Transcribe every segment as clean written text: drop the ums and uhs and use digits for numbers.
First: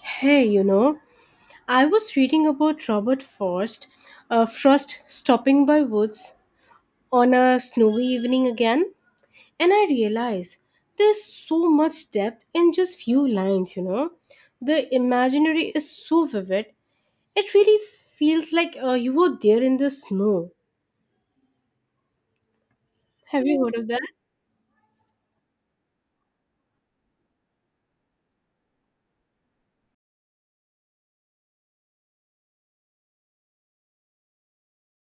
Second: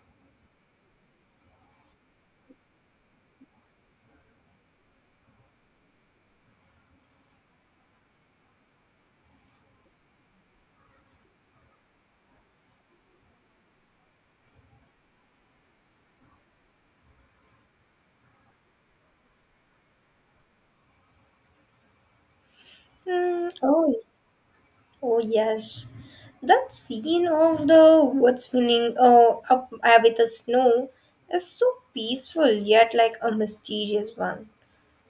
Hey, you know, I was reading about Robert Frost, Frost stopping by woods on a snowy evening again, and I realized there's so much depth in just few lines, you know. The imaginary is so vivid. It really feels like you were there in the snow. Have Mm, you heard of oh, that? oh yes. That scene of the wood spinning up with the snow is so peaceful yet like a mysterious one.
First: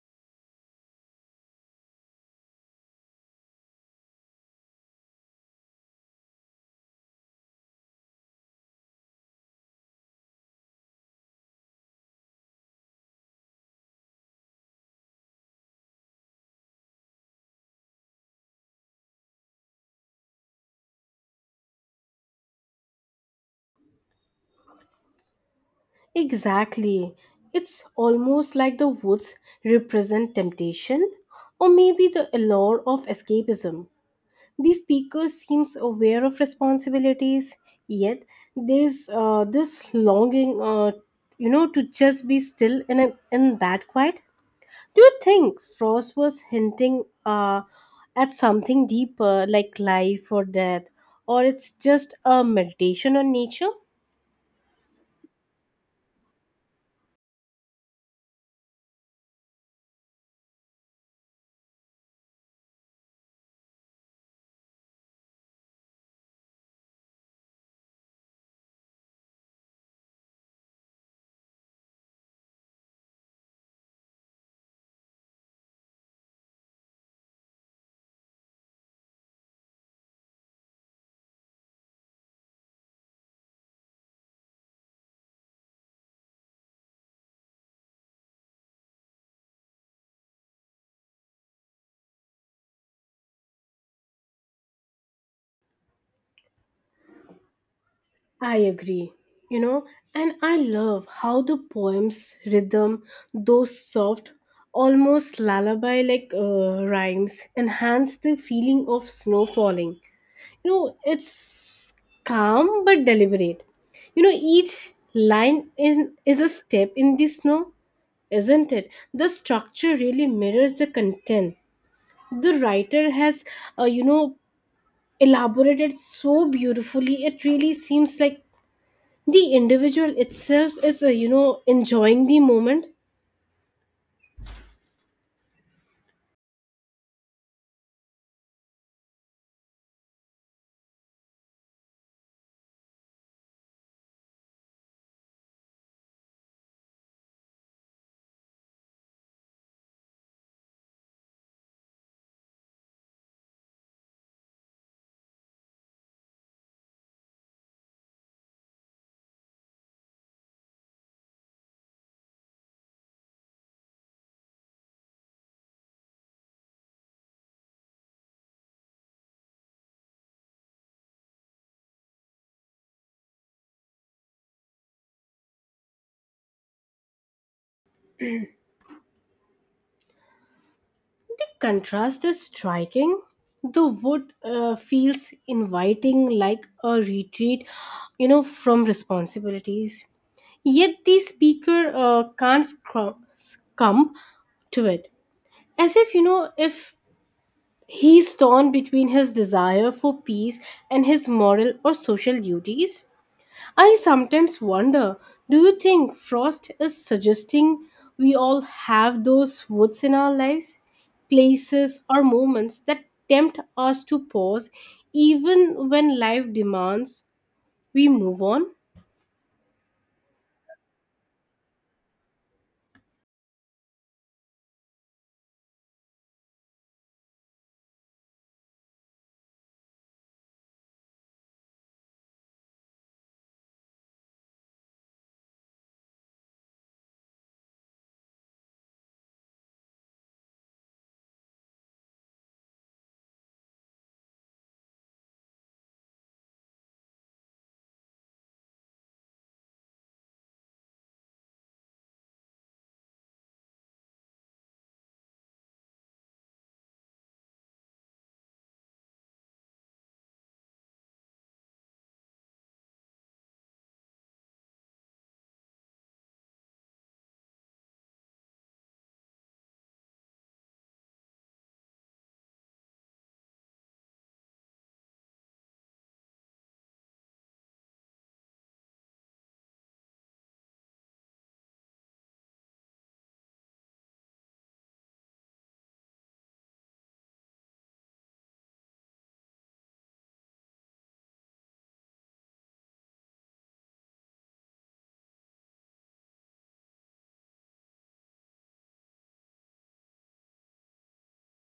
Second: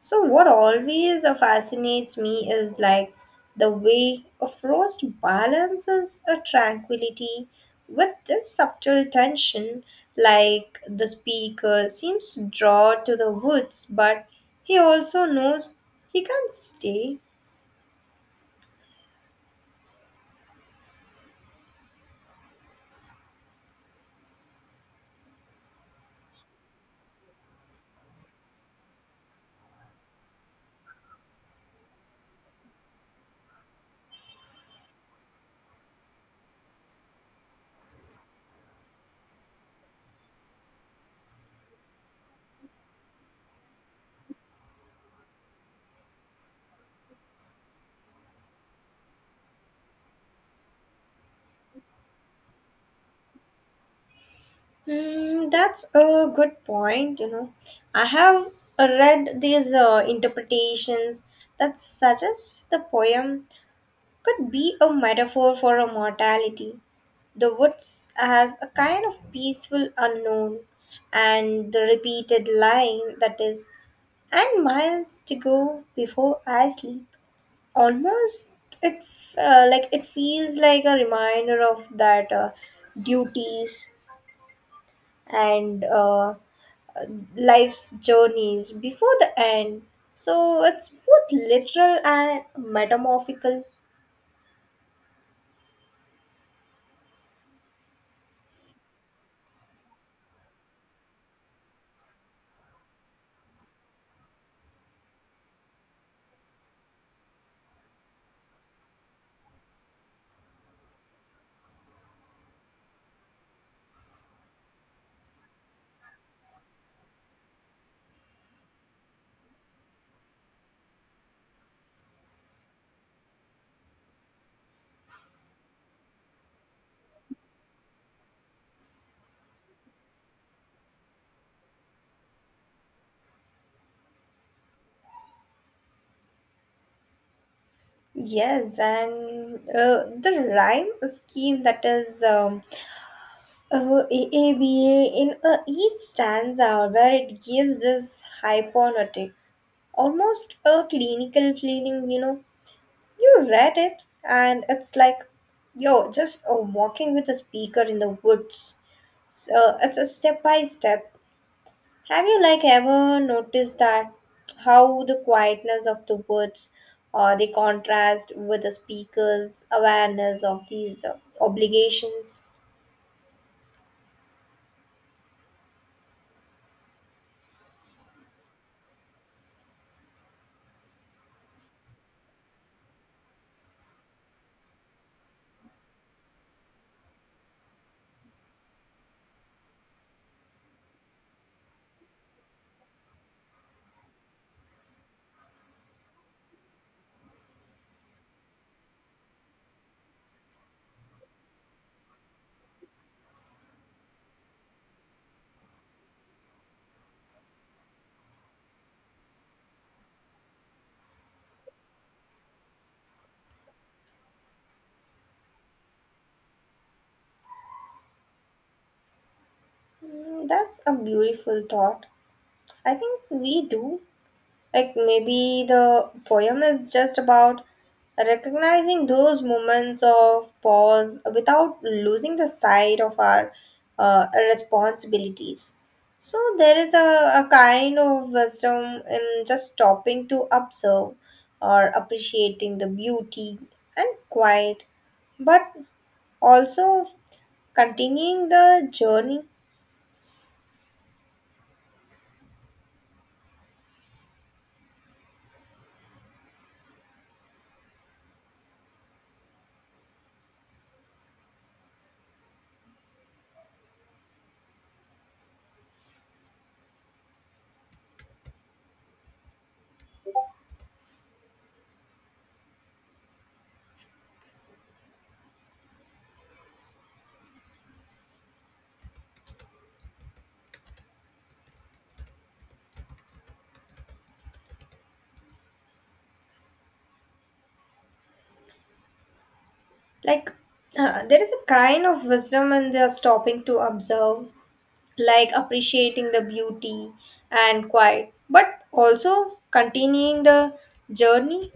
So what always fascinates me is like the way a frost balances a tranquility with this subtle tension like the speaker seems drawn to the woods but he also knows he can't stay. Exactly. It's almost like the woods represent temptation or maybe the allure of escapism. The speaker seems aware of responsibilities, yet there's this longing, you know, to just be still in that quiet. Do you think Frost was hinting at something deeper like life or death, or it's just a meditation on nature? Hmm, that's a good point. You know, I have read these interpretations that suggests the poem could be a metaphor for a mortality. The woods as a kind of peaceful unknown, and the repeated line that is, and miles to go before I sleep. Almost, like it feels like a reminder of that duties and life's journeys before the end. So it's both literal and metamorphical. I agree. You know, and I love how the poem's rhythm, those soft, almost lullaby like rhymes, enhance the feeling of snow falling. You know, it's calm but deliberate. You know, each line in is a step in the snow, isn't it? The structure really mirrors the content. The writer has, you know, elaborated so beautifully. It really seems like the individual itself is you know, enjoying the moment. Yes, and the rhyme scheme that is ABA in each stanza where it gives this hypnotic, almost a clinical feeling, you know. You read it, and it's like, yo, just walking with a speaker in the woods. So it's a step by step. Have you like ever noticed that how the quietness of the woods or the contrast with the speaker's awareness of these obligations? The contrast is striking. The wood feels inviting like a retreat, you know, from responsibilities, yet the speaker can't scrum- succumb to it, as if, you know, if he's torn between his desire for peace and his moral or social duties. I sometimes wonder, do you think Frost is suggesting we all have those woods in our lives? Places or moments that tempt us to pause even when life demands we move on? Mm, that's a beautiful thought. I think we do. Like maybe the poem is just about recognizing those moments of pause without losing the sight of our responsibilities. So there is a kind of wisdom in just stopping to observe or appreciating the beauty and quiet, but also continuing the journey. Like there is a kind of wisdom in the stopping to observe like appreciating the beauty and quiet, but also continuing the journey.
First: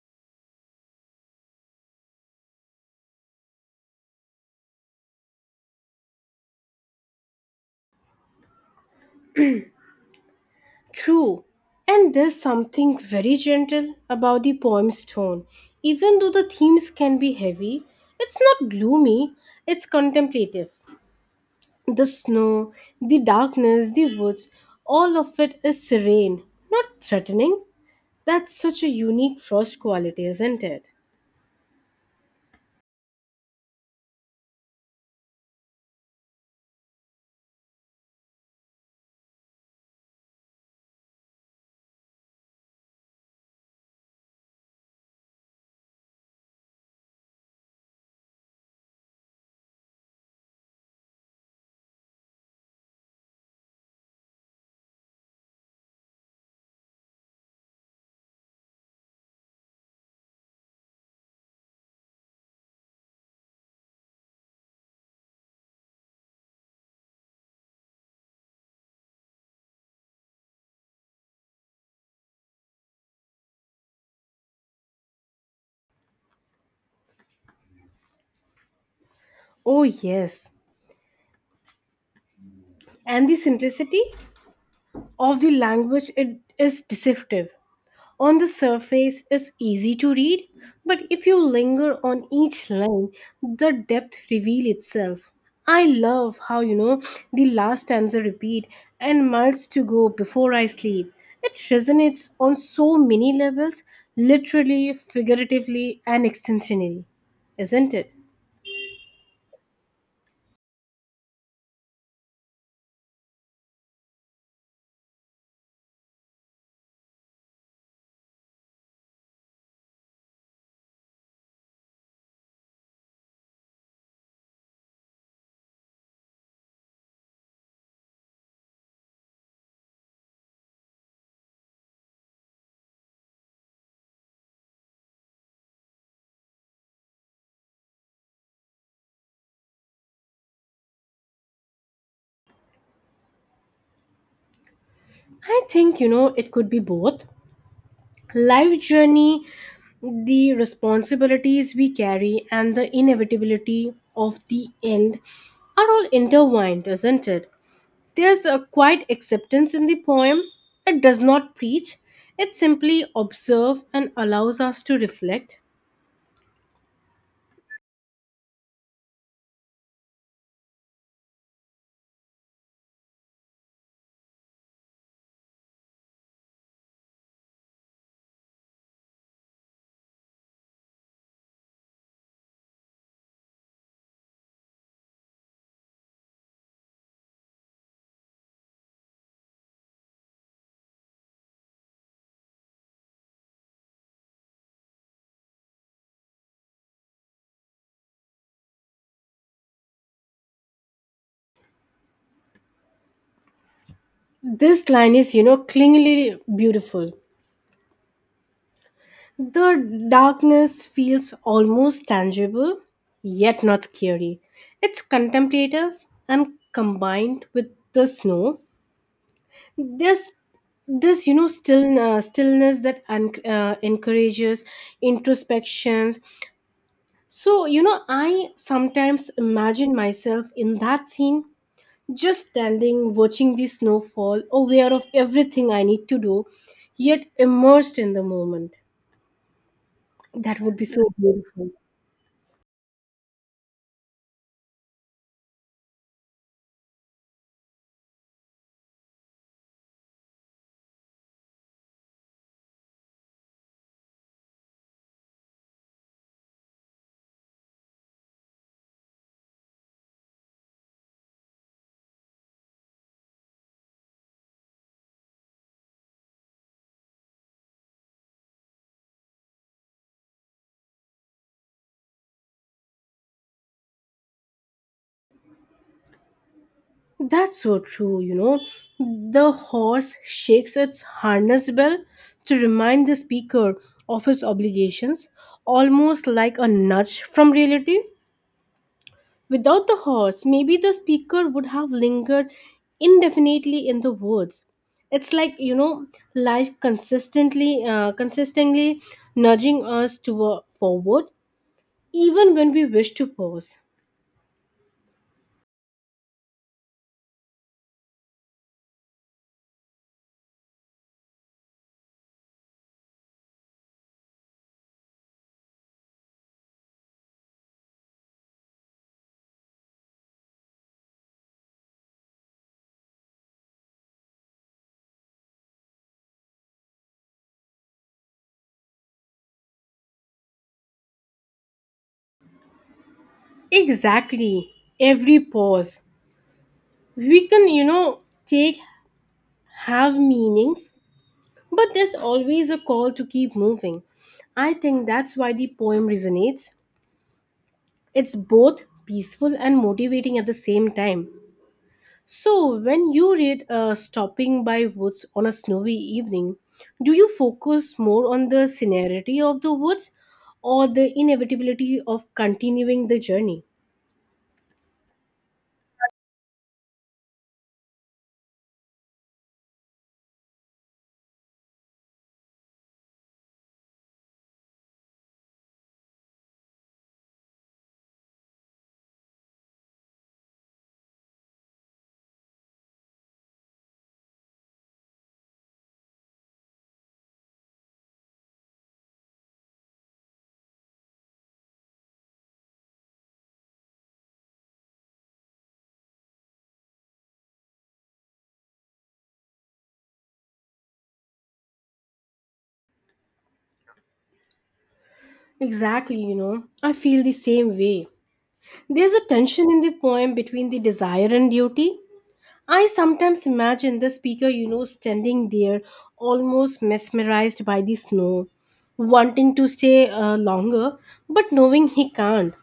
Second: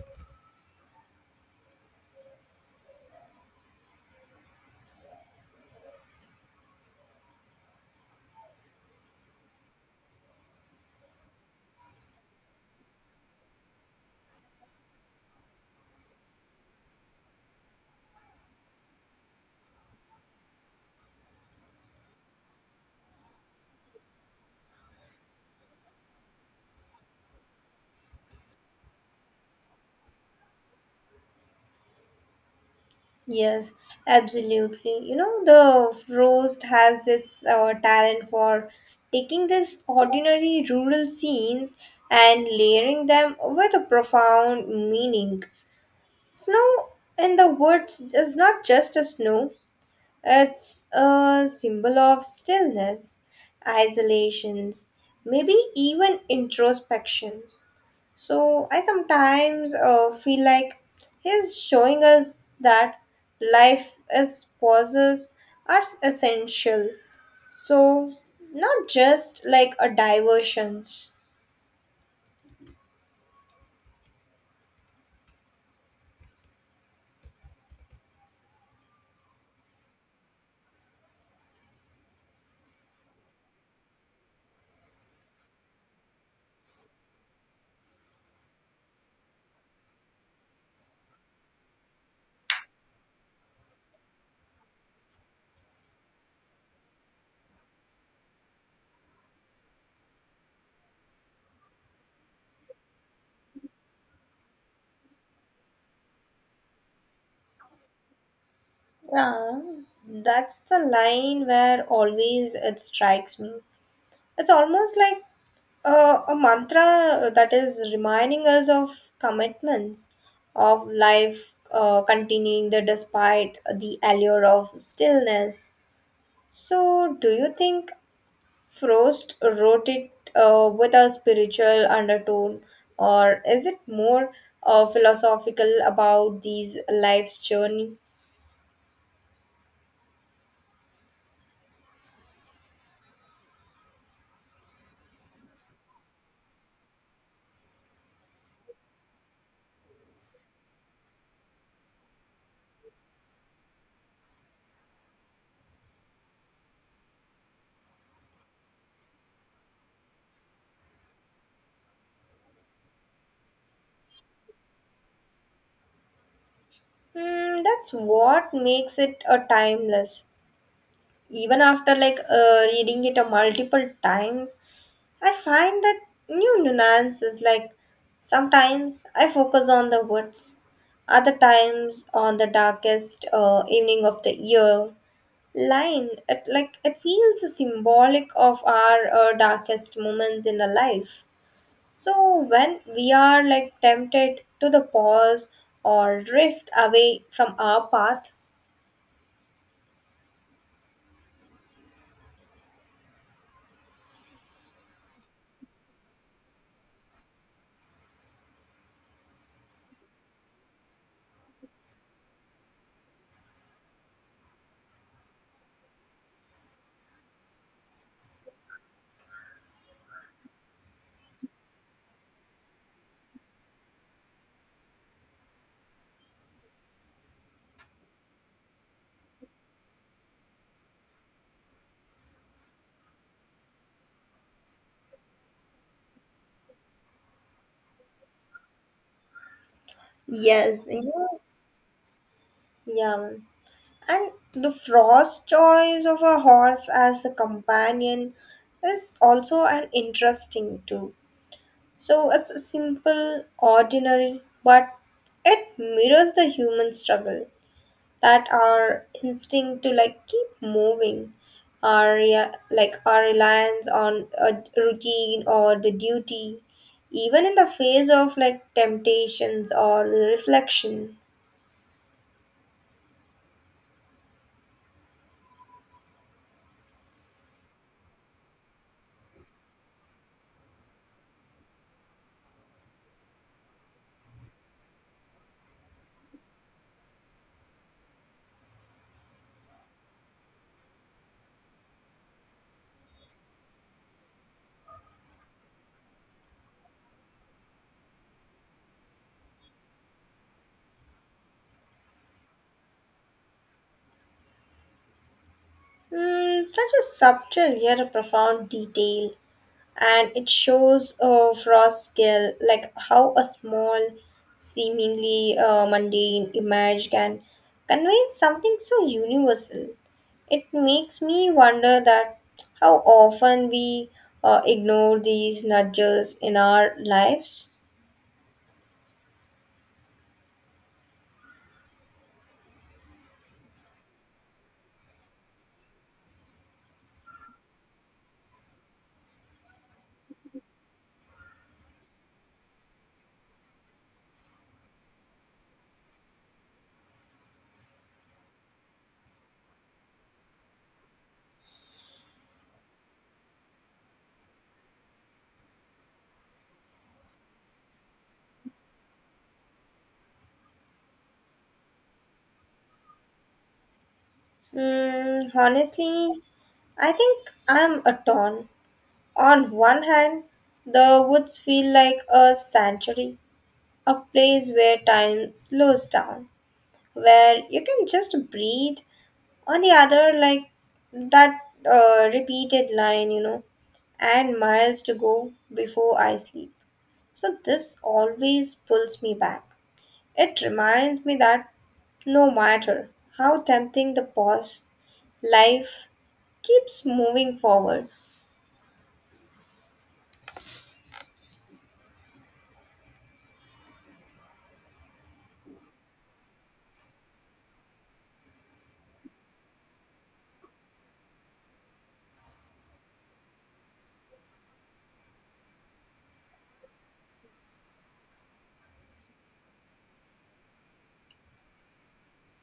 True. And there's something very gentle about the poem's tone. Even though the themes can be heavy, it's not gloomy, it's contemplative. The snow, the darkness, the woods, all of it is serene, not threatening. That's such a unique Frost quality, isn't it? Yes, absolutely. You know, the roast has this talent for taking these ordinary rural scenes and layering them with a profound meaning. Snow in the woods is not just a snow, it's a symbol of stillness, isolations, maybe even introspections. So I sometimes feel like he's showing us that life as pauses are essential. So not just like a diversions. Oh, yes. And the simplicity of the language it is deceptive. On the surface is easy to read, but if you linger on each line, the depth reveal itself. I love how, you know, the last stanza repeat and miles to go before I sleep. It resonates on so many levels, literally, figuratively, and extensionally, isn't it? Yeah, that's the line where always it strikes me. It's almost like a mantra that is reminding us of commitments, of life continuing the despite the allure of stillness. So, do you think Frost wrote it with a spiritual undertone, or is it more philosophical about these life's journey? I think, you know, it could be both. Life journey, the responsibilities we carry, and the inevitability of the end are all intertwined, isn't it? There's a quiet acceptance in the poem. It does not preach, it simply observes and allows us to reflect. Hmm, that's what makes it a timeless. Even after like reading it a multiple times, I find that new nuances like sometimes I focus on the woods, other times on the darkest evening of the year. Line it like it feels symbolic of our darkest moments in the life. So when we are like tempted to the pause or drift away from our path, This line is, you know, clingingly beautiful. The darkness feels almost tangible, yet not scary. It's contemplative and combined with the snow, this this you know, still stillness that encourages introspections. So, you know, I sometimes imagine myself in that scene, just standing, watching the snowfall, aware of everything I need to do, yet immersed in the moment. That would yes, be so you beautiful. yeah. And the Frost's choice of a horse as a companion is also an interesting too. So it's simple, ordinary, but it mirrors the human struggle that our instinct to like keep moving, our like our reliance on a routine or the duty, even in the face of like temptations or the reflection. That's so true, you know. The horse shakes its harness bell to remind the speaker of his obligations, almost like a nudge from reality. Without the horse, maybe the speaker would have lingered indefinitely in the woods. It's like, you know, life consistently nudging us to forward even when we wish to pause. Mm, such a subtle yet a profound detail and it shows Frost's skill, like how a small, seemingly mundane image can convey something so universal. It makes me wonder that how often we ignore these nudges in our lives. Exactly. Every pause we can, you know, take have meanings, but there's always a call to keep moving. I think that's why the poem resonates. It's both peaceful and motivating at the same time. So, when you read Stopping by Woods on a Snowy Evening, do you focus more on the scenery of the woods or the inevitability of continuing the journey? Mm, honestly, I think I'm a ton. On one hand, the woods feel like a sanctuary, a place where time slows down, where you can just breathe. On the other like that repeated line, and miles to go before I sleep. So this always pulls me back. It reminds me that no matter how tempting the pause, life keeps moving forward. Exactly, you know, I feel the same way. There's a tension in the poem between the desire and duty. I sometimes imagine the speaker, you know, standing there almost mesmerized by the snow, wanting to stay longer, but knowing he can't.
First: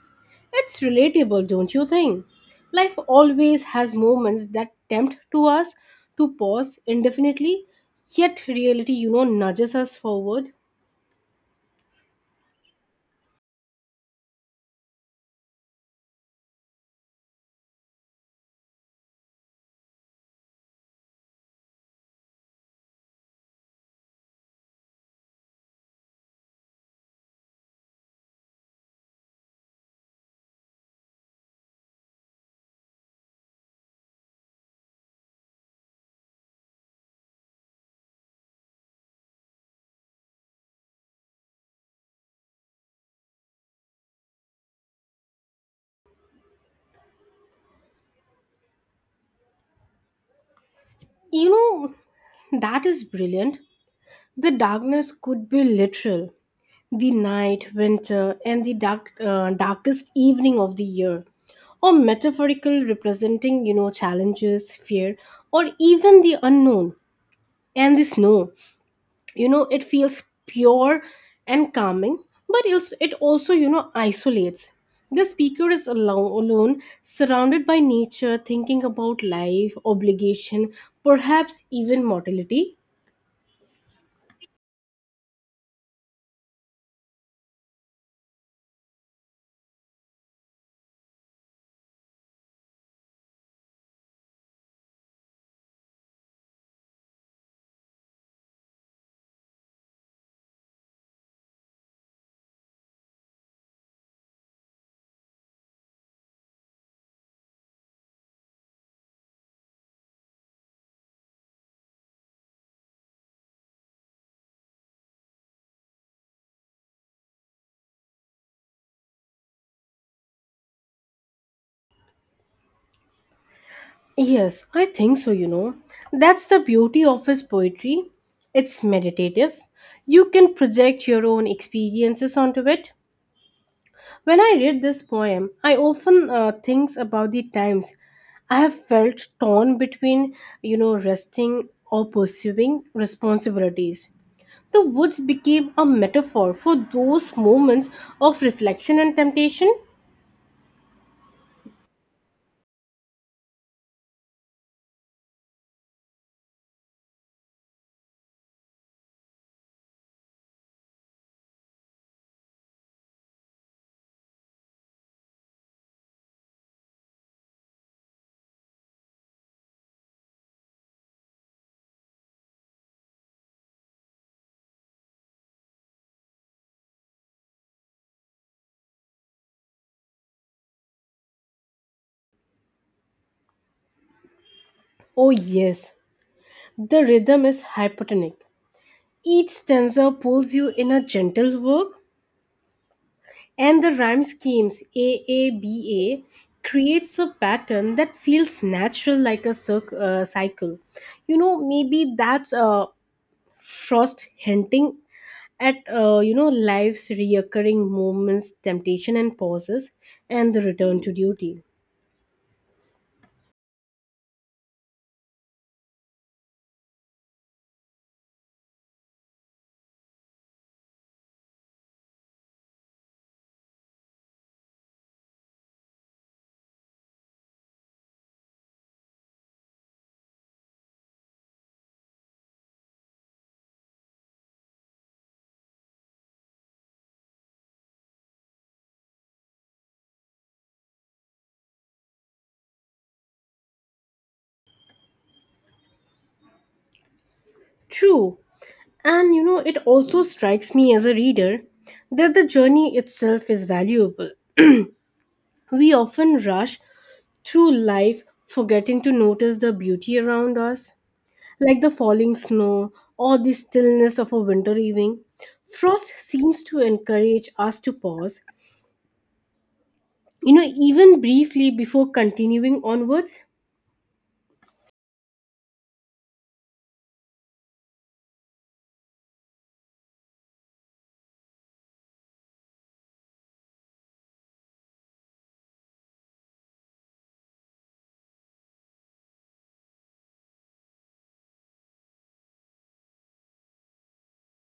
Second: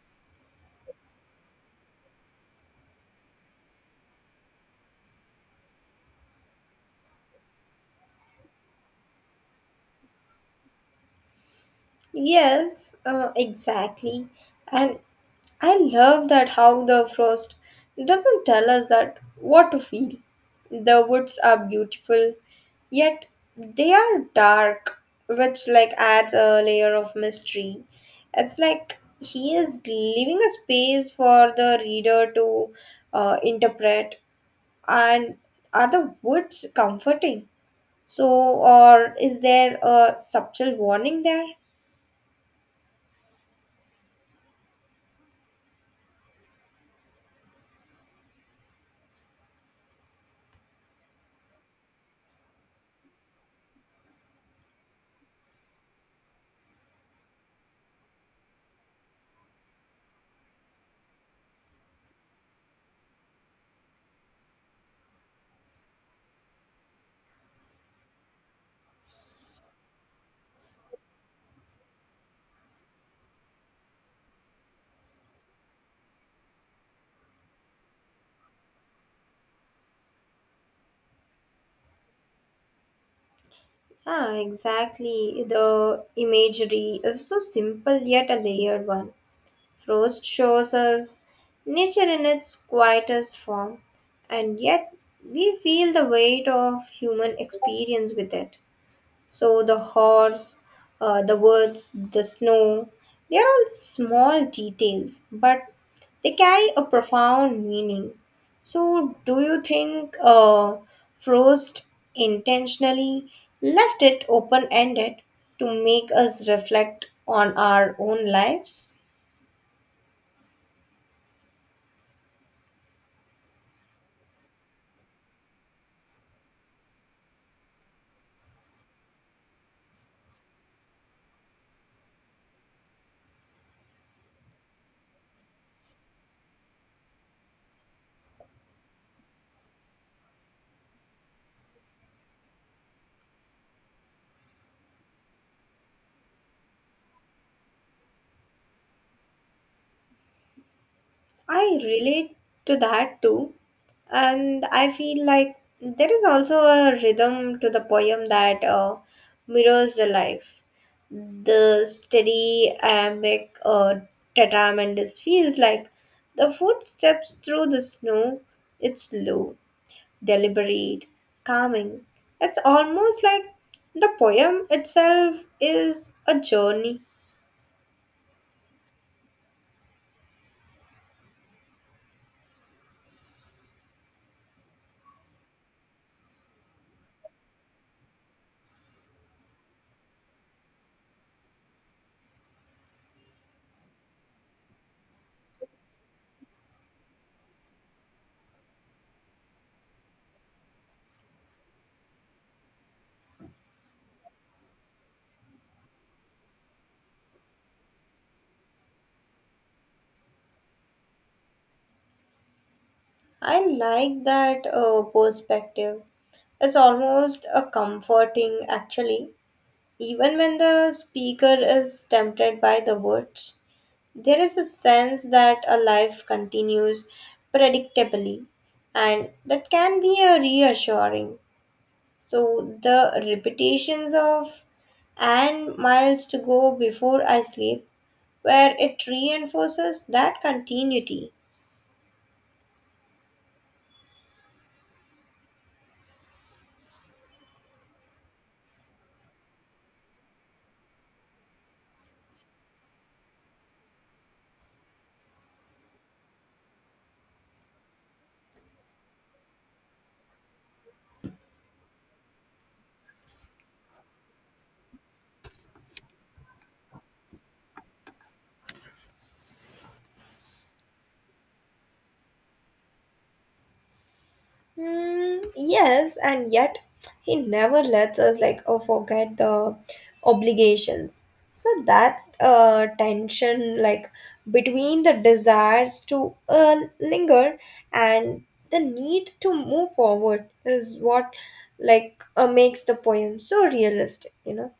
It's relatable, don't you think? Life always has moments that tempt to us to pause indefinitely, yet reality, you know, nudges us forward. Yes, exactly. And I love that how the frost doesn't tell us that what to feel. The woods are beautiful, yet they are dark, which like adds a layer of mystery. It's like he is leaving a space for the reader to interpret. And are the woods comforting? So, or is there a subtle warning there? You know, that is brilliant. The darkness could be literal, the night, winter, and the darkest evening of the year, or metaphorical, representing, you know, challenges, fear, or even the unknown. And the snow, you know, it feels pure and calming, but it also, you know, isolates. The speaker is alone, surrounded by nature, thinking about life, obligation, perhaps even mortality. Ah, exactly. The imagery is so simple yet a layered one. Frost shows us nature in its quietest form, and yet we feel the weight of human experience with it. So the horse, the woods, the snow, they are all small details, but they carry a profound meaning. So, do you think Frost intentionally left it open ended to make us reflect on our own lives? Yes, I think so, you know. That's the beauty of his poetry. It's meditative. You can project your own experiences onto it. When I read this poem, I often think about the times I have felt torn between, you know, resting or pursuing responsibilities. The woods became a metaphor for those moments of reflection and temptation. I relate to that too, and I feel like there is also a rhythm to the poem that mirrors the life. The steady iambic tetramentus feels like the footsteps through the snow. It's slow, deliberate, calming. It's almost like the poem itself is a journey. Oh, yes, the rhythm is hypotonic. Each stanza pulls you in a gentle work, and the rhyme schemes AABA creates a pattern that feels natural like a cycle. You know, maybe that's Frost hinting at, you know, life's reoccurring moments, temptation and pauses, and the return to duty. I like that perspective. It's almost a comforting, actually. Even when the speaker is tempted by the words, there is a sense that a life continues predictably, and that can be a reassuring. So, the repetitions of and miles to go before I sleep, where it reinforces that continuity. True. And, you know, it also strikes me as a reader that the journey itself is valuable. We often rush through life, forgetting to notice the beauty around us, like the falling snow or the stillness of a winter evening. Frost seems to encourage us to pause, you know, even briefly before continuing onwards. Hmm, yes, and yet he never lets us like oh, forget the obligations. So that's a tension like between the desires to linger and the need to move forward is what like makes the poem so realistic. You know,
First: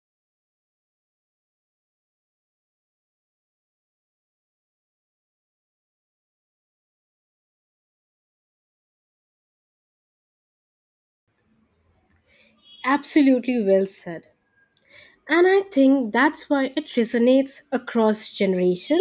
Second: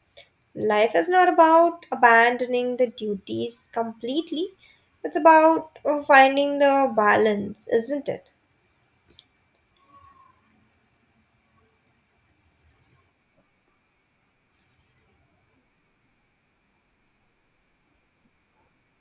life is not about abandoning the duties completely. It's about finding the balance, isn't it? Absolutely, well said. And I think that's why it resonates across generation.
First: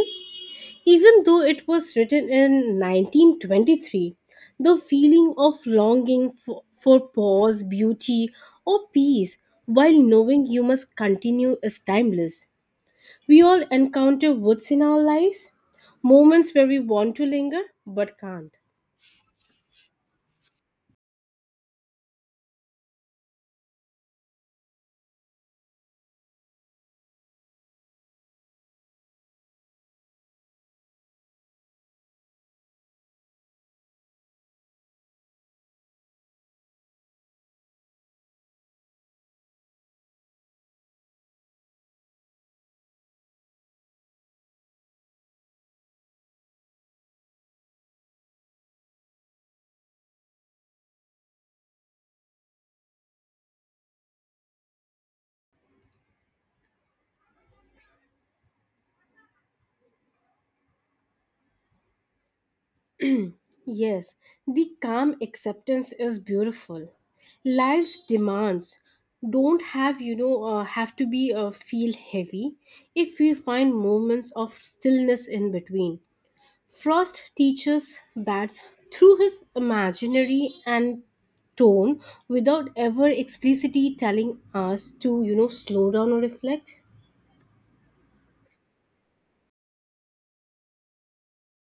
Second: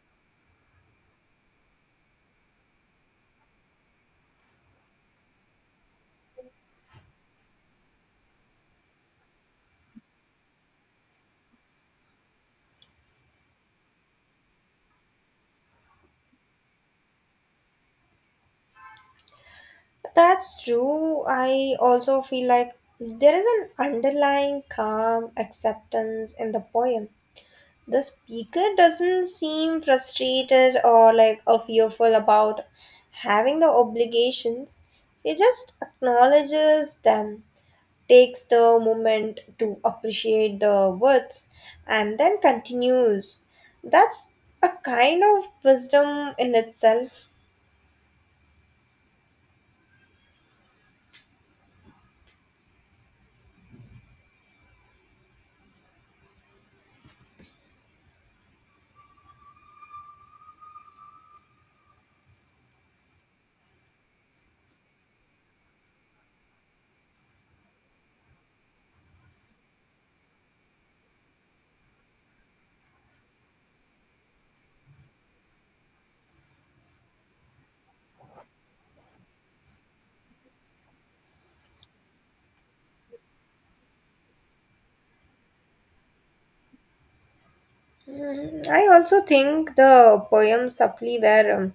Even though it was written in 1923, the feeling of longing for pause, beauty, or peace while knowing you must continue is timeless. We all encounter woods in our lives, moments where we want to linger but can't. That's true. I also feel like there is an underlying calm acceptance in the poem. The speaker doesn't seem frustrated or fearful about having the obligations. He just acknowledges them, takes the moment to appreciate the words, and then continues. That's a kind of wisdom in itself. Yes, the calm acceptance is beautiful. Life's demands don't have to be feel heavy if we find moments of stillness in between. Frost teaches that through his imaginary and tone without ever explicitly telling us to, you know, slow down or reflect. Mhm. I also think the poem Sapli where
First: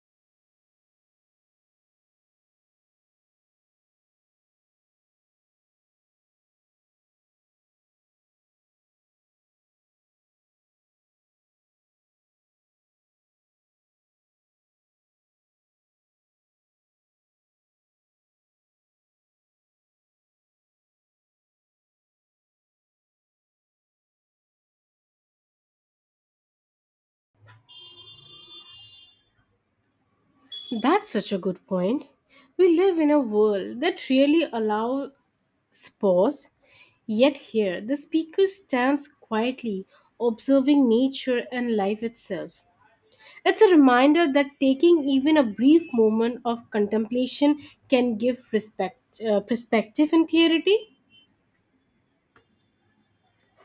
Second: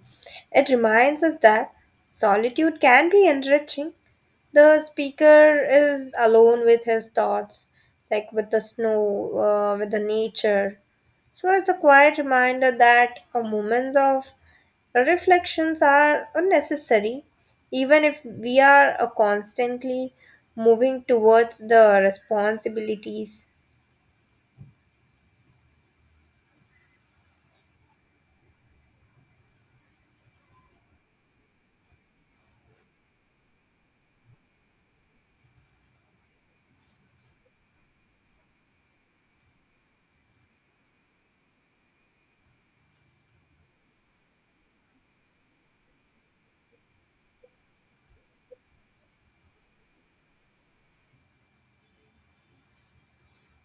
it reminds us that solitude can be enriching. The speaker is alone with his thoughts, like with the snow, with the nature. So it's a quiet reminder that moments of reflections are unnecessary, even if we are constantly moving towards the responsibilities. That's such a good point. We live in a world that really allows pause. Yet here, the speaker stands quietly, observing nature and life itself. It's a reminder that taking even a brief moment of contemplation can give perspective and clarity.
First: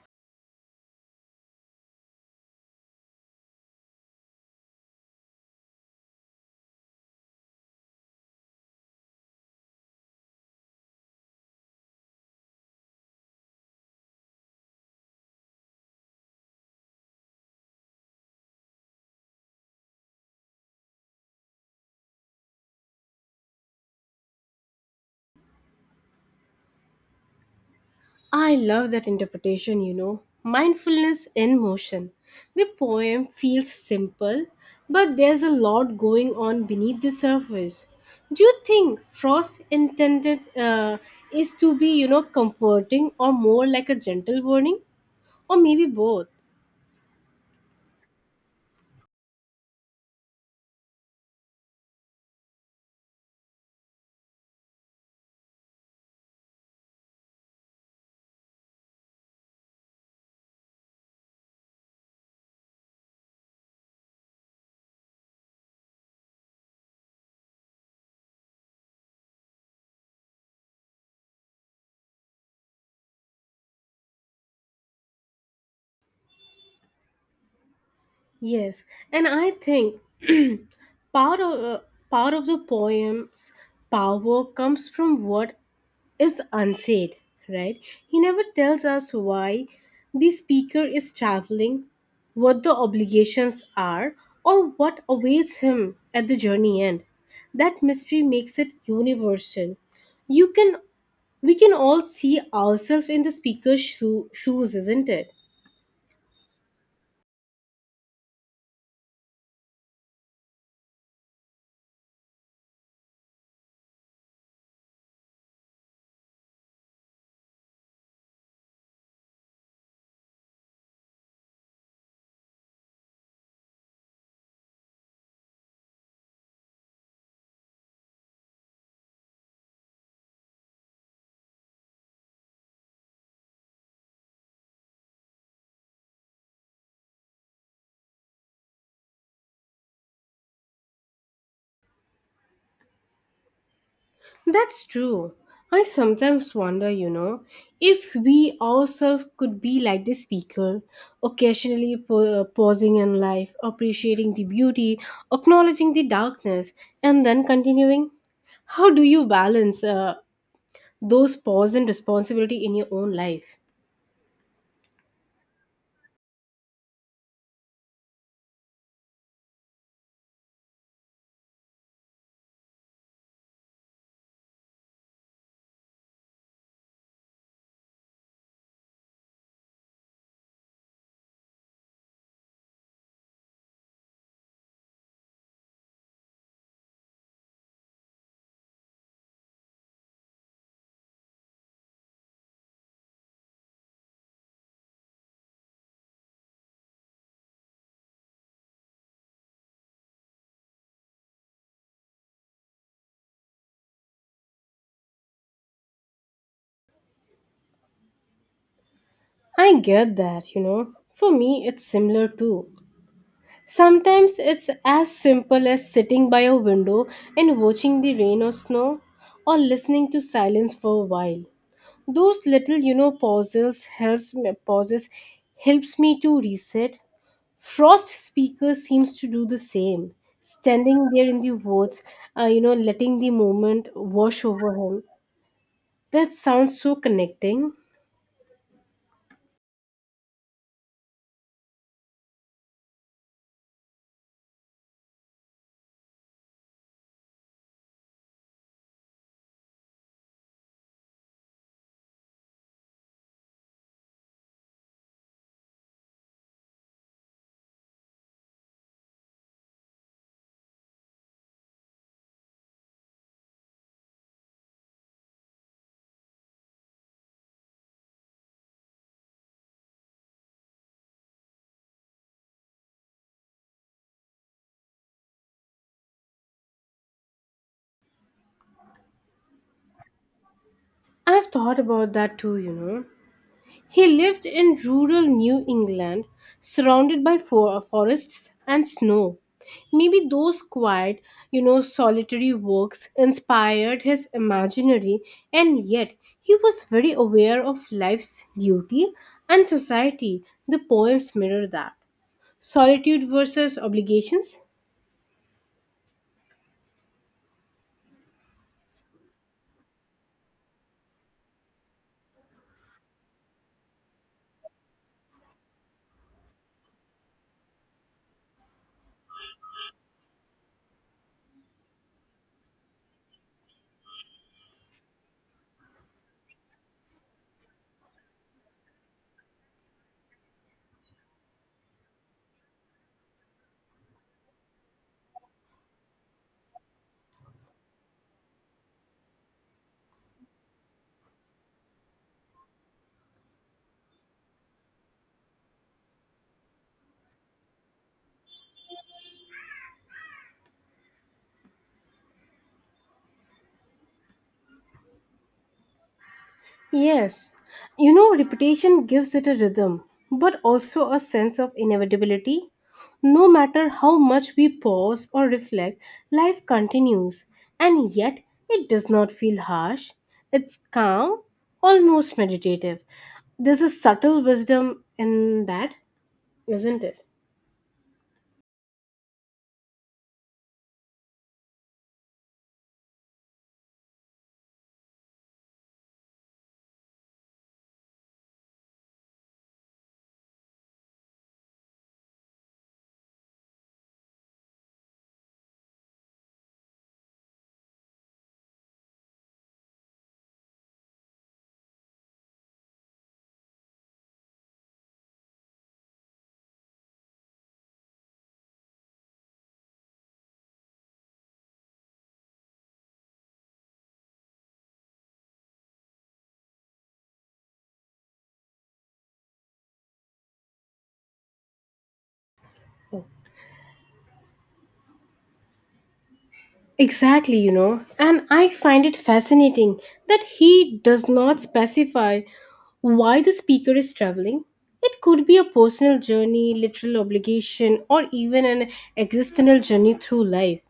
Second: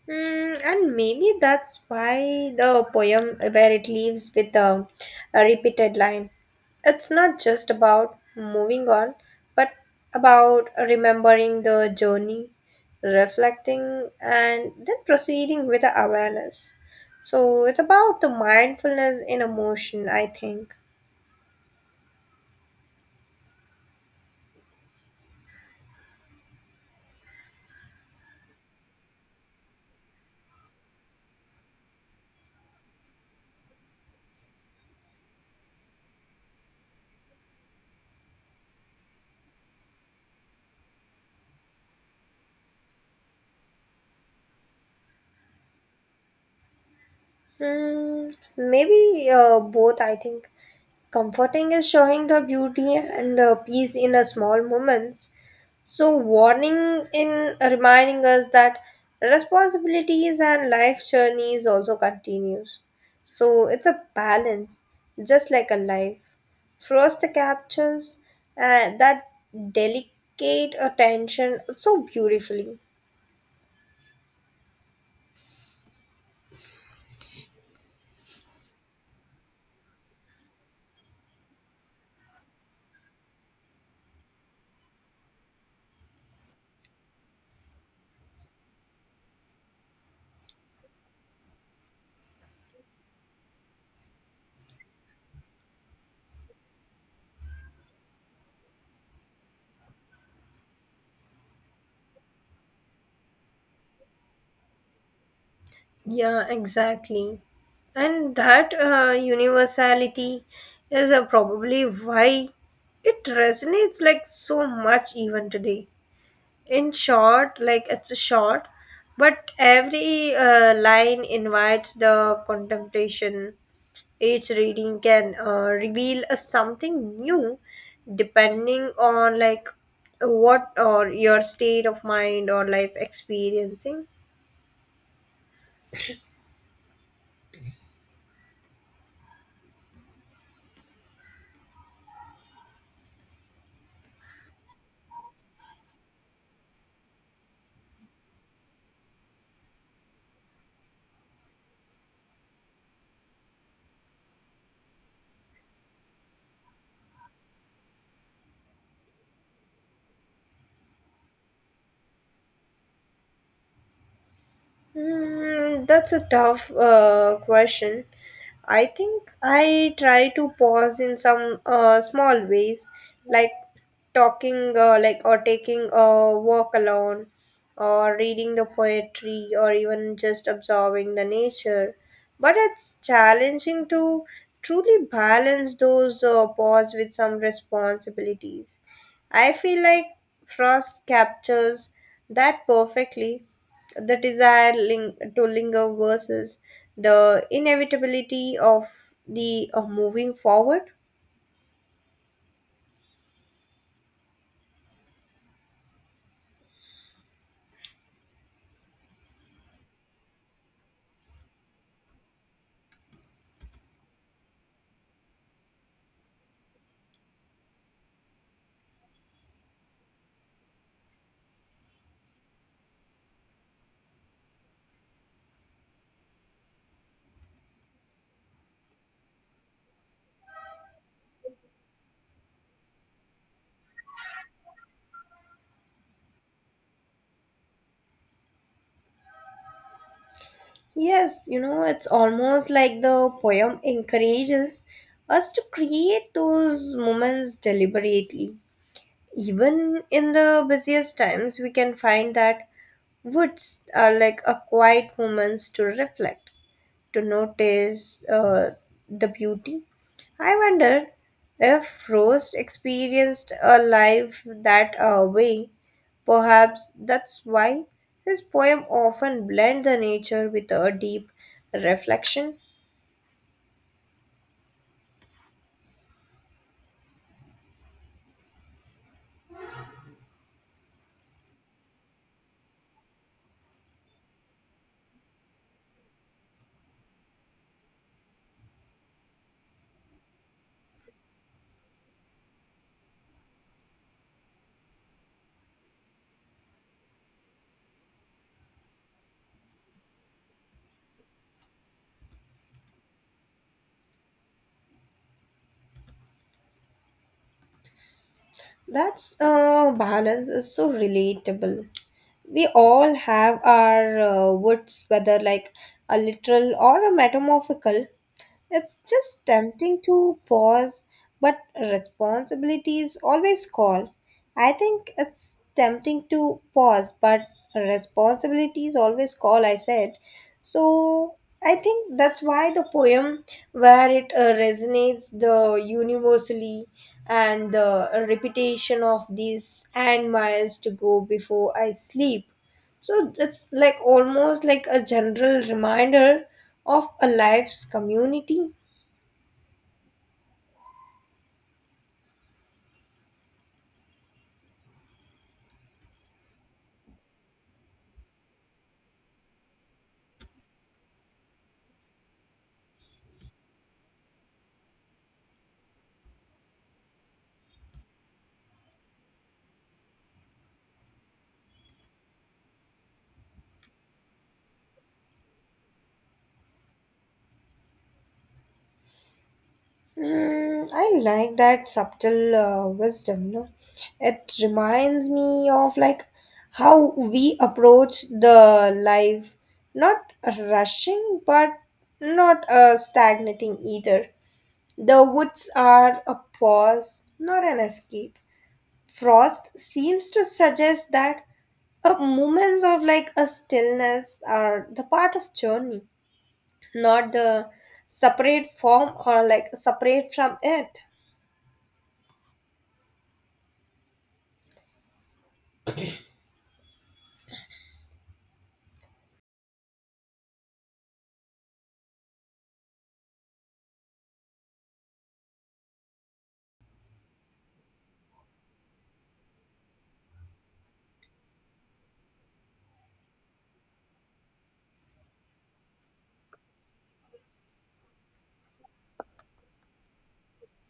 Mm, and maybe that's why the poem where it leaves with a repeated line. It's not just about moving on, but about remembering the journey, reflecting, and then proceeding with awareness. So it's about the mindfulness in emotion, I think. I love that interpretation, you know. Mindfulness in motion. The poem feels simple, but there's a lot going on beneath the surface. Do you think Frost intended is to be, you know, comforting or more like a gentle warning, or maybe both? Hmm, maybe both, I think. Comforting is showing the beauty and peace in a small moments. So, warning in reminding us that responsibilities and life journeys also continues. So, it's a balance, just like a life. Frost captures that delicate attention so beautifully. Yes, and I think part of uh, part of the poem's power comes from what is unsaid, right? He never tells us why the speaker is traveling, what the obligations are, or what awaits him at the journey end. That mystery makes it universal. You can We can all see ourselves in the speaker's shoes, isn't it? Yeah, exactly. And that universality is probably why it resonates like so much even today. In short, like it's a short, but every line invites the contemplation. Each reading can reveal a something new depending on like what or your state of mind or life experiencing. That's true. I sometimes wonder, you know, if we ourselves could be like the speaker, occasionally pausing in life, appreciating the beauty, acknowledging the darkness, and then continuing. How do you balance those pause and responsibility in your own life? Mm, that's a tough question. I think I try to pause in some small ways, like talking, like or taking a walk alone, or reading the poetry, or even just observing the nature. But it's challenging to truly balance those pause with some responsibilities. I feel like Frost captures that perfectly, the desire to linger versus the inevitability of the of moving forward. I get that, you know. For me, it's similar too. Sometimes it's as simple as sitting by a window and watching the rain or snow or listening to silence for a while. Those little, you know, pauses helps me to reset. Frost speaker seems to do the same. Standing there in the woods, you know, letting the moment wash over him. That sounds so connecting. Yes, it's almost like the poem encourages us to create those moments deliberately. Even in the busiest times we can find that woods are like a quiet moments to reflect, to notice the beauty. I wonder if Rose experienced a life that way. Perhaps that's why his poem often blend the nature with a deep reflection. I've thought about that too, you know. He lived in rural New England, surrounded by forests and snow. Maybe those quiet, you know, solitary walks inspired his imaginary, and yet he was very aware of life's duty and society. The poems mirror that. Solitude versus obligations. That's balance is so relatable. We all have our woods, whether like a literal or a metamorphical. It's just tempting to pause, but responsibilities always call. I think it's tempting to pause, but responsibilities always call, I said. So I think that's why the poem, where it resonates the universally and the repetition of these and miles to go before I sleep. So it's like almost like a general reminder of a life's community. Yes, you know, repetition gives it a rhythm, but also a sense of inevitability. No matter how much we pause or reflect, life continues, and yet it does not feel harsh. It's calm, almost meditative. There's a subtle wisdom in that, isn't it? Mm, I like that subtle wisdom. No, it reminds me of like how we approach the life, not rushing, but not stagnating either. The woods are a pause, not an escape. Frost seems to suggest that moments of like a stillness are the part of journey, not the separate form or like separate from it. Exactly, you know, and I find it fascinating that he does not specify why the speaker is traveling. It could be a personal journey, literal obligation, or even an existential journey through life.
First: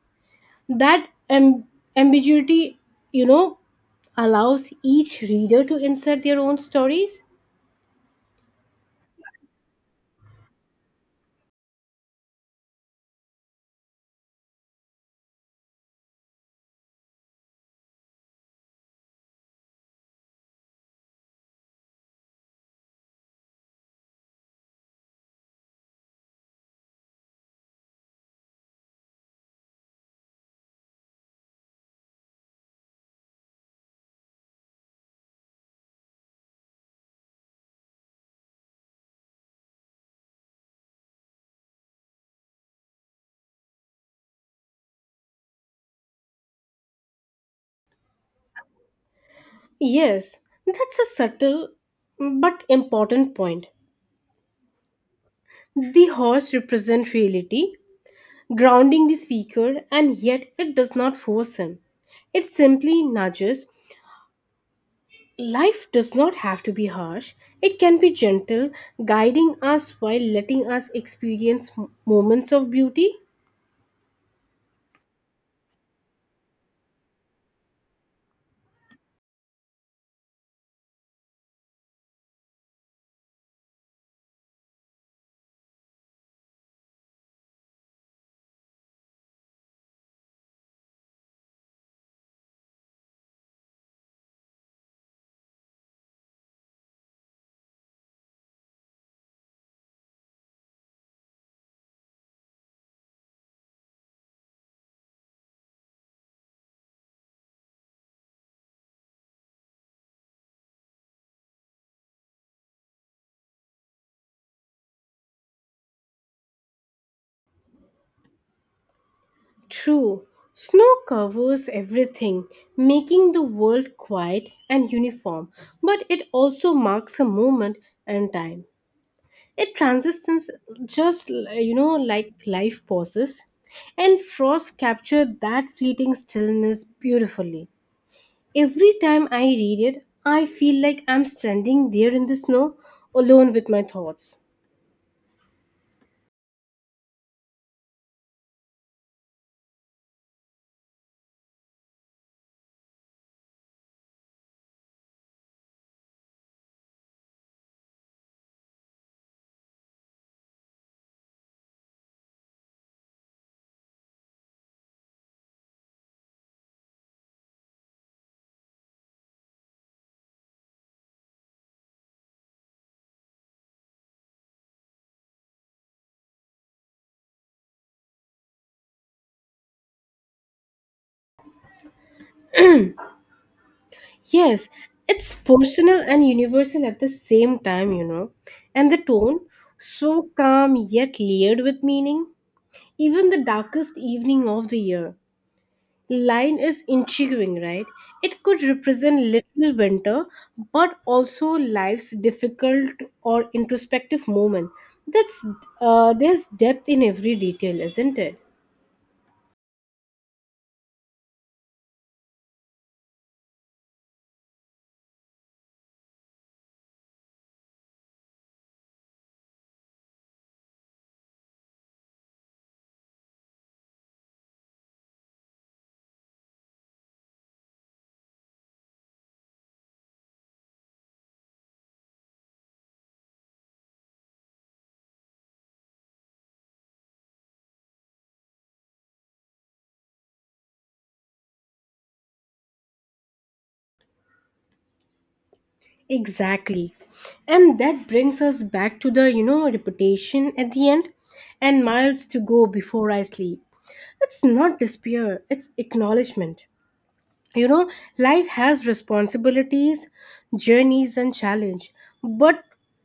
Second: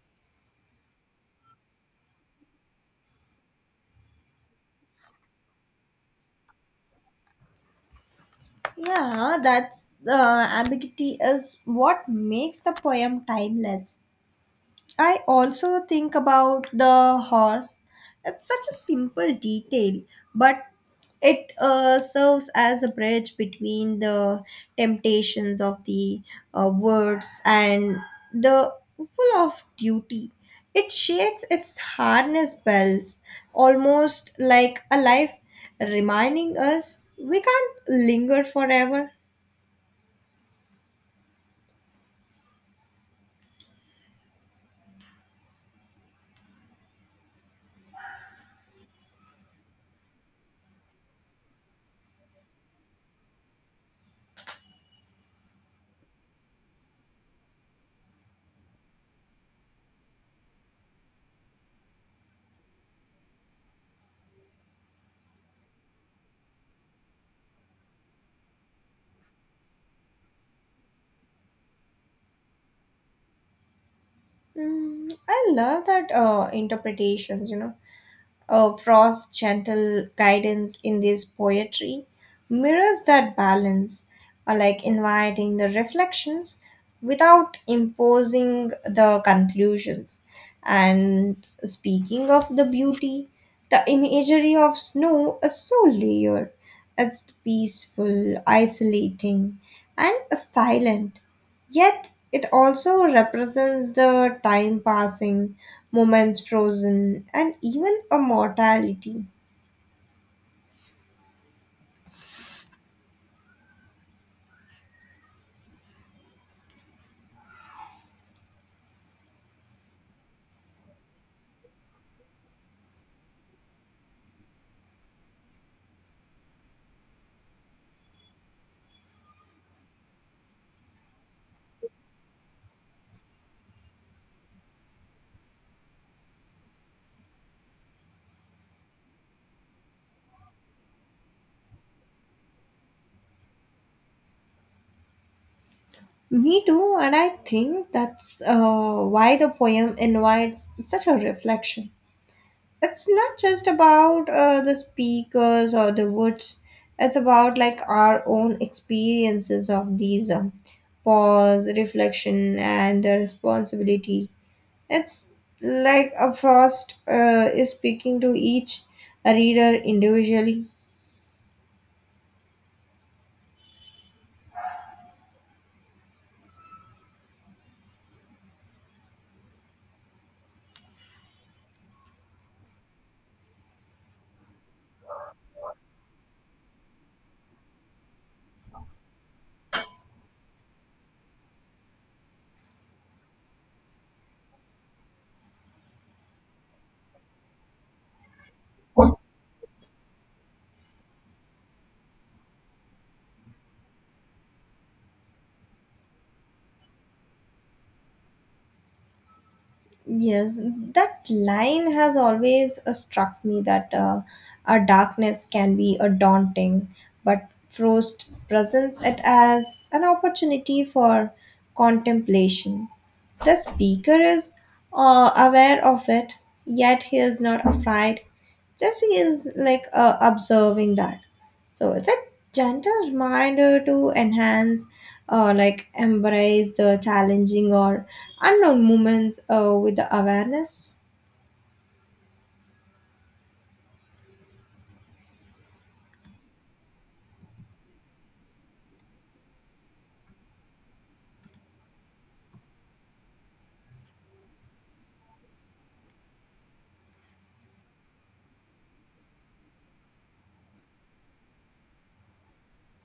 That ambiguity, you know, allows each reader to insert their own stories. Yeah, that's the ambiguity is what makes the poem timeless. I also think about the horse. It's such a simple detail, but it serves as a bridge between the temptations of the words and the full of duty. It shakes its harness bells almost like a life, reminding us we can't linger forever. Yes, that's a subtle but important point. The horse represents reality, grounding the speaker, and yet it does not force him. It simply nudges. Life does not have to be harsh, it can be gentle, guiding us while letting us experience moments of beauty. Mm, I love that interpretations. Frost's gentle guidance in this poetry mirrors that balance, like inviting the reflections without imposing the conclusions. And speaking of the beauty, the imagery of snow is so layered. It's peaceful, isolating, and silent. Yet it also represents the time passing, moments frozen, and even a mortality. True, snow covers everything, making the world quiet and uniform, but it also marks a moment and time. It transitions just, you know, like life pauses, and Frost captured that fleeting stillness beautifully. Every time I read it, I feel like I'm standing there in the snow alone with my thoughts. Me too, and I think that's why the poem invites such a reflection. It's not just about the speakers or the woods, it's about like our own experiences of these pause, reflection, and the responsibility. It's like a Frost is speaking to each reader individually. Yes, it's personal and universal at the same time, you know. And the tone, so calm yet layered with meaning. Even the darkest evening of the year line is intriguing, right? It could represent little winter, but also life's difficult or introspective moment. That's There's depth in every detail, isn't it? Yes, that line has always struck me that a darkness can be a daunting, but Frost presents it as an opportunity for contemplation. The speaker is aware of it, yet he is not afraid. Just he is like observing that. So it's a gentle reminder to enhance, like embrace the challenging or unknown moments with the awareness. Exactly. And that brings us back to the, you know, reputation at the end and miles to go before I sleep. It's not despair, it's acknowledgement. You know, life has responsibilities, journeys, and challenge, but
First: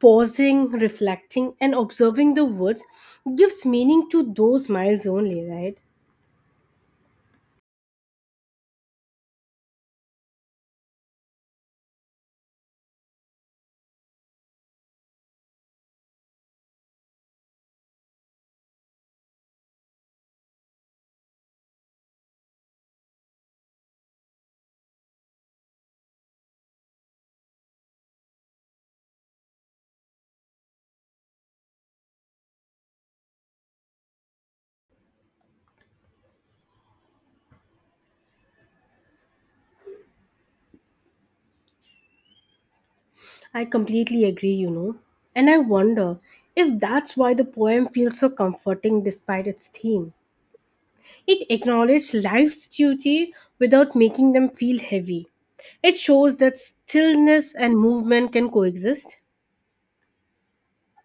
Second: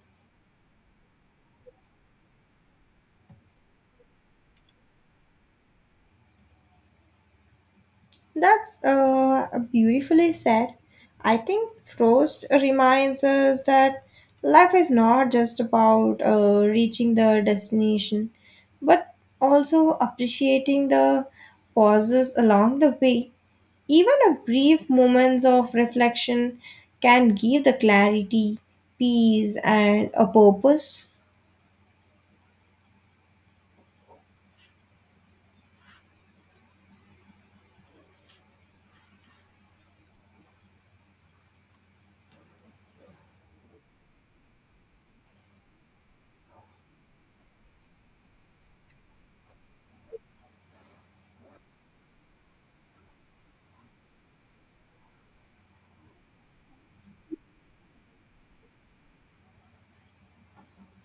pausing, reflecting, and observing the woods gives meaning to those miles only, right? That's beautifully said. I think Frost reminds us that life is not just about reaching the destination, but also appreciating the pauses along the way. Even a brief moments of reflection can give the clarity, peace, and a purpose. I completely agree, you know, and I wonder if that's why the poem feels so comforting despite its theme. It acknowledged life's duty without making them feel heavy. It shows that stillness and movement can coexist.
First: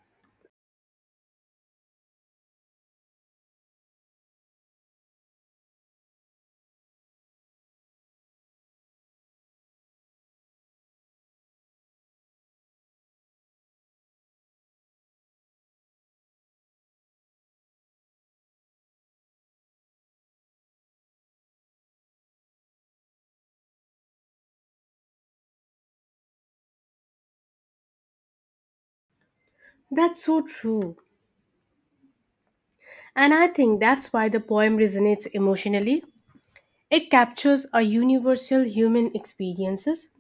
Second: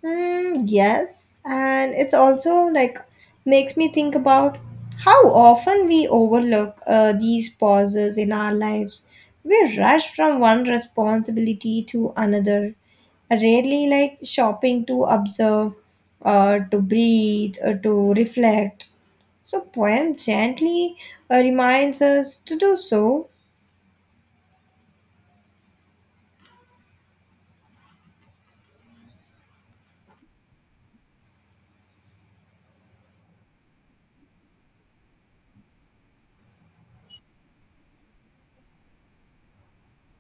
Mm, yes, and it's also like makes me think about how often we overlook these pauses in our lives. We rush from one responsibility to another, rarely like shopping to observe, to breathe, to reflect. So, poem gently reminds us to do so. That's so true. And I think that's why the poem resonates emotionally. It captures a universal human experiences,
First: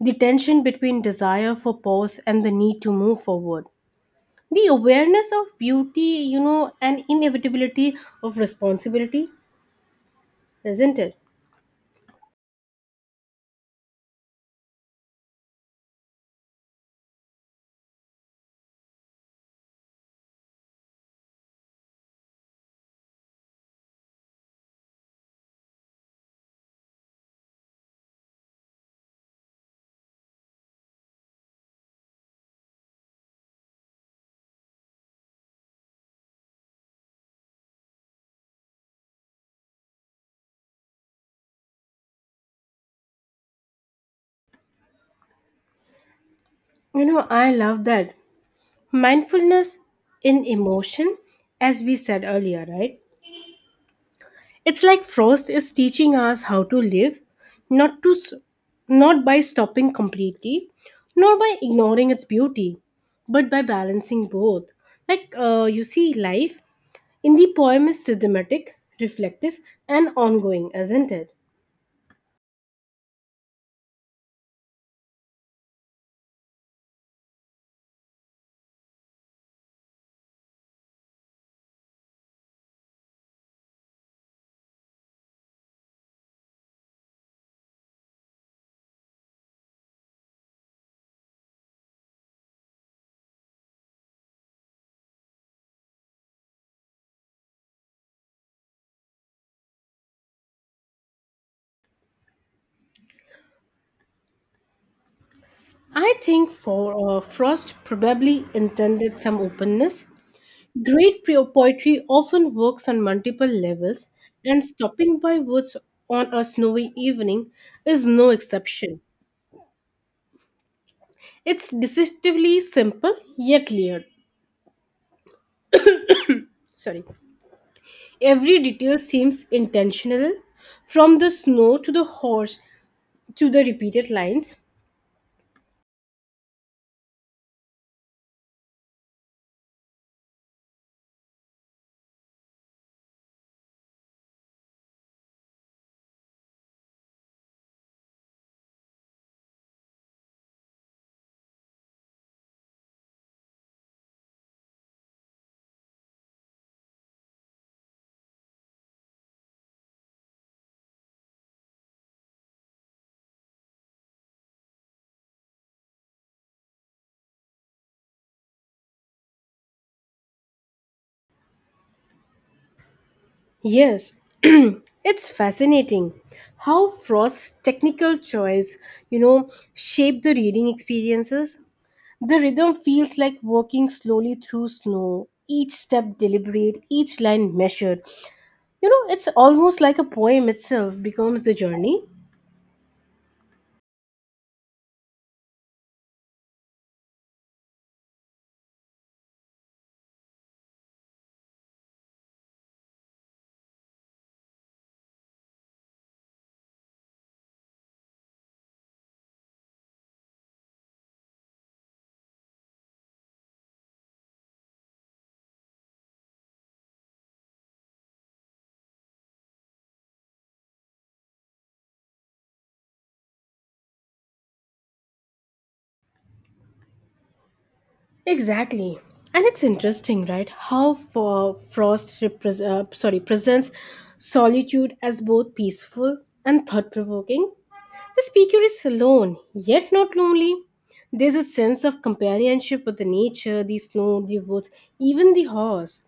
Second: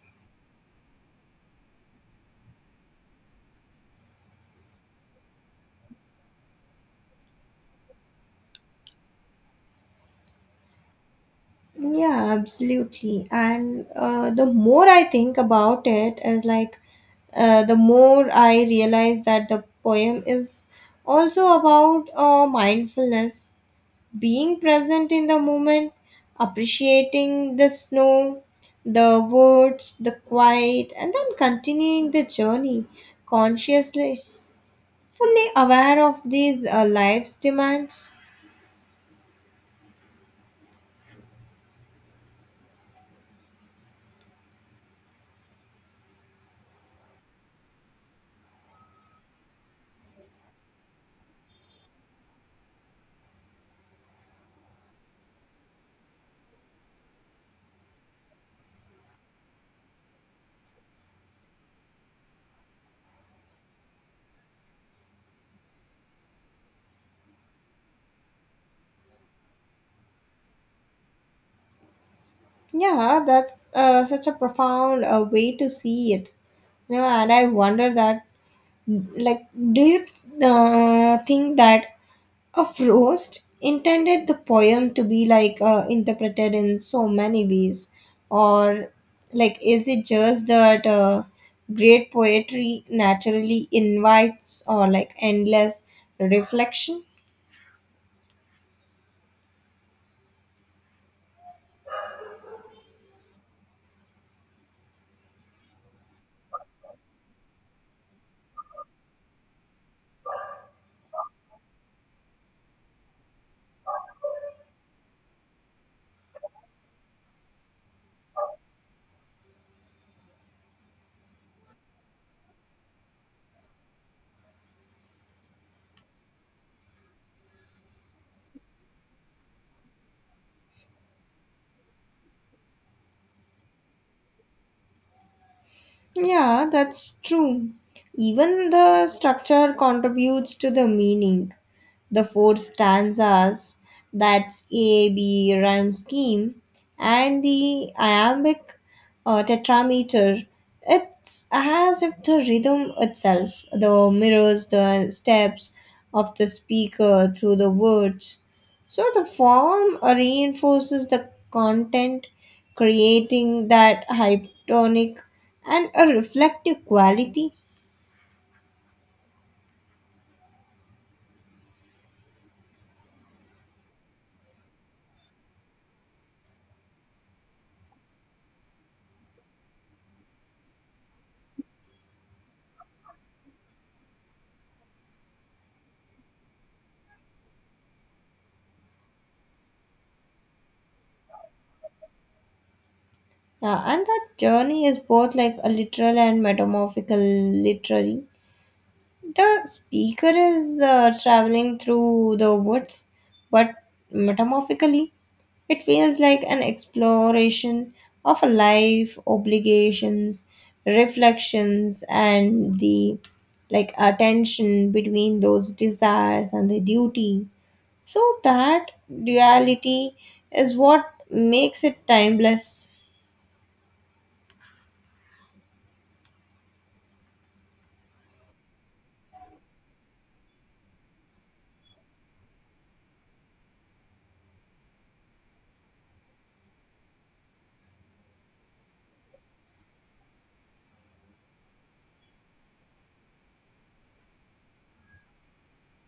the tension between desire for pause and the need to move forward. The awareness of beauty, you know, and inevitability of responsibility, isn't it? Yeah, absolutely. And the more I think about it, is like the more I realize that the poem is also about mindfulness, being present in the moment, appreciating the snow, the woods, the quiet, and then continuing the journey consciously, fully aware of these life's demands. You know, I love that. Mindfulness in emotion, as we said earlier, right? It's like Frost is teaching us how to live, not to s- not by stopping completely, nor by ignoring its beauty, but by balancing both. Like, you see, life in the poem is systematic, reflective, and ongoing, isn't it? Yeah, that's such a profound way to see it. You know, and I wonder that, like, do you think that a Frost intended the poem to be like interpreted in so many ways, or like, is it just that great poetry naturally invites or like endless reflection? I think for Frost probably intended some openness. Great poetry often works on multiple levels, and Stopping by Woods on a Snowy Evening is no exception. It's deceptively simple yet layered. Sorry. Every detail seems intentional, from the snow to the horse to the repeated lines. Yeah, that's true. Even the structure contributes to the meaning. The four stanzas, that's AB rhyme scheme, and the iambic tetrameter, it's as if the rhythm itself the mirrors the steps of the speaker through the words. So the form reinforces the content, creating that hypotonic and a reflective quality. Yes, it's fascinating how Frost's technical choice, you know, shape the reading experiences. The rhythm feels like walking slowly through snow, each step deliberate, each line measured. You know, it's almost like a poem itself becomes the journey. And that journey is both like a literal and metamorphical literary. The speaker is traveling through the woods, but metamorphically, it feels like an exploration of life, obligations, reflections, and the like attention between those desires and the duty. So that duality is what makes it timeless. Exactly. And it's interesting, right? How for Frost presents solitude as both peaceful and thought provoking. The speaker is alone, yet not lonely. There's a sense of companionship with the nature, the snow, the woods, even the horse.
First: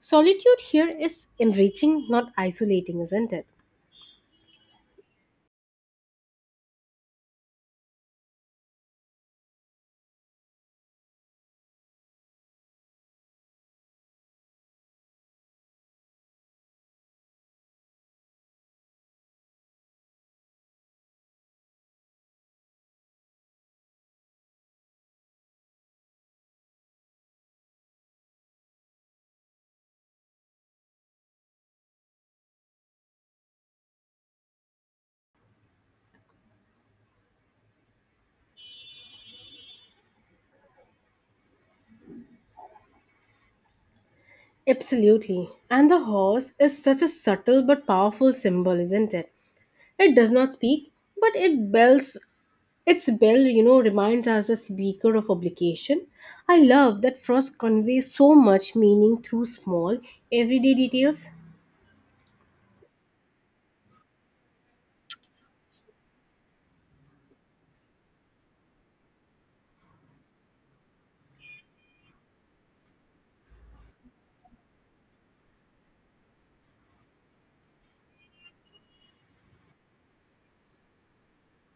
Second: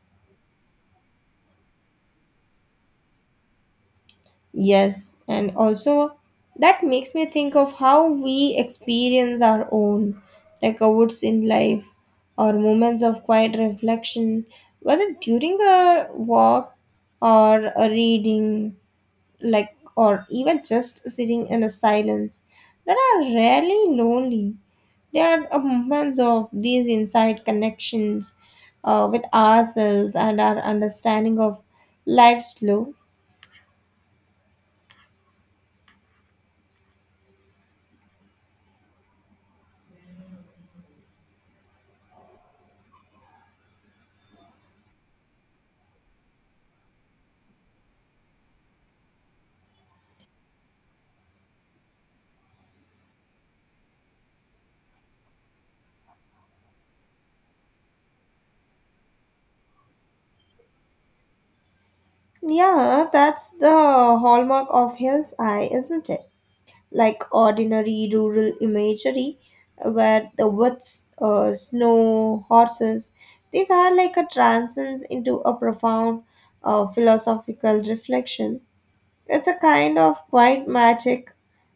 Solitude here is enriching, not isolating, isn't it? Yes, and also that makes me think of how we experience our own, like woods in life or moments of quiet reflection, whether during a walk or a reading, like or even just sitting in a silence, that are rarely lonely. They are a moments of these inside connections with ourselves and our understanding of life's flow. Absolutely. And the horse is such a subtle but powerful symbol, isn't it? It does not speak, but it bells its bell, you know, reminds us as a speaker of obligation. I love that Frost conveys so much meaning through small, everyday details. Yeah, that's the hallmark of Hill's Eye, isn't it? Like ordinary rural imagery, where the woods, snow, horses, these are like a transcends into a profound philosophical reflection. It's a kind of quiet magic,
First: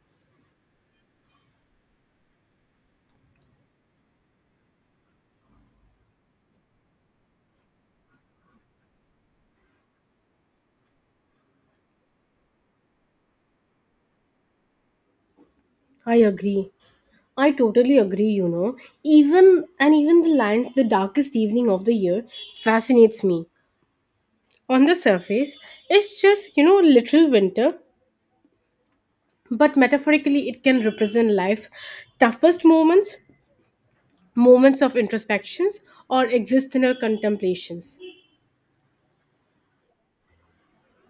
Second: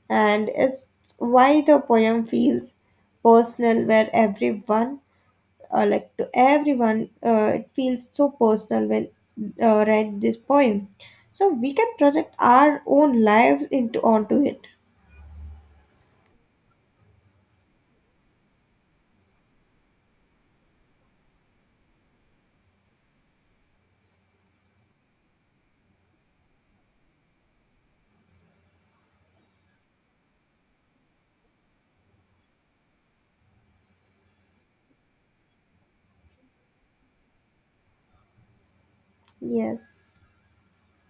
and it's why the poem feels personal, where everyone like to everyone. It feels so personal when read this poem. So we can project our own lives into onto it. I agree. I totally agree, you know. Even and even the lines the darkest evening of the year fascinates me. On the surface, it's just, you know, literal winter, but metaphorically it can represent life's toughest moments, moments of introspections or existential contemplations. Yes.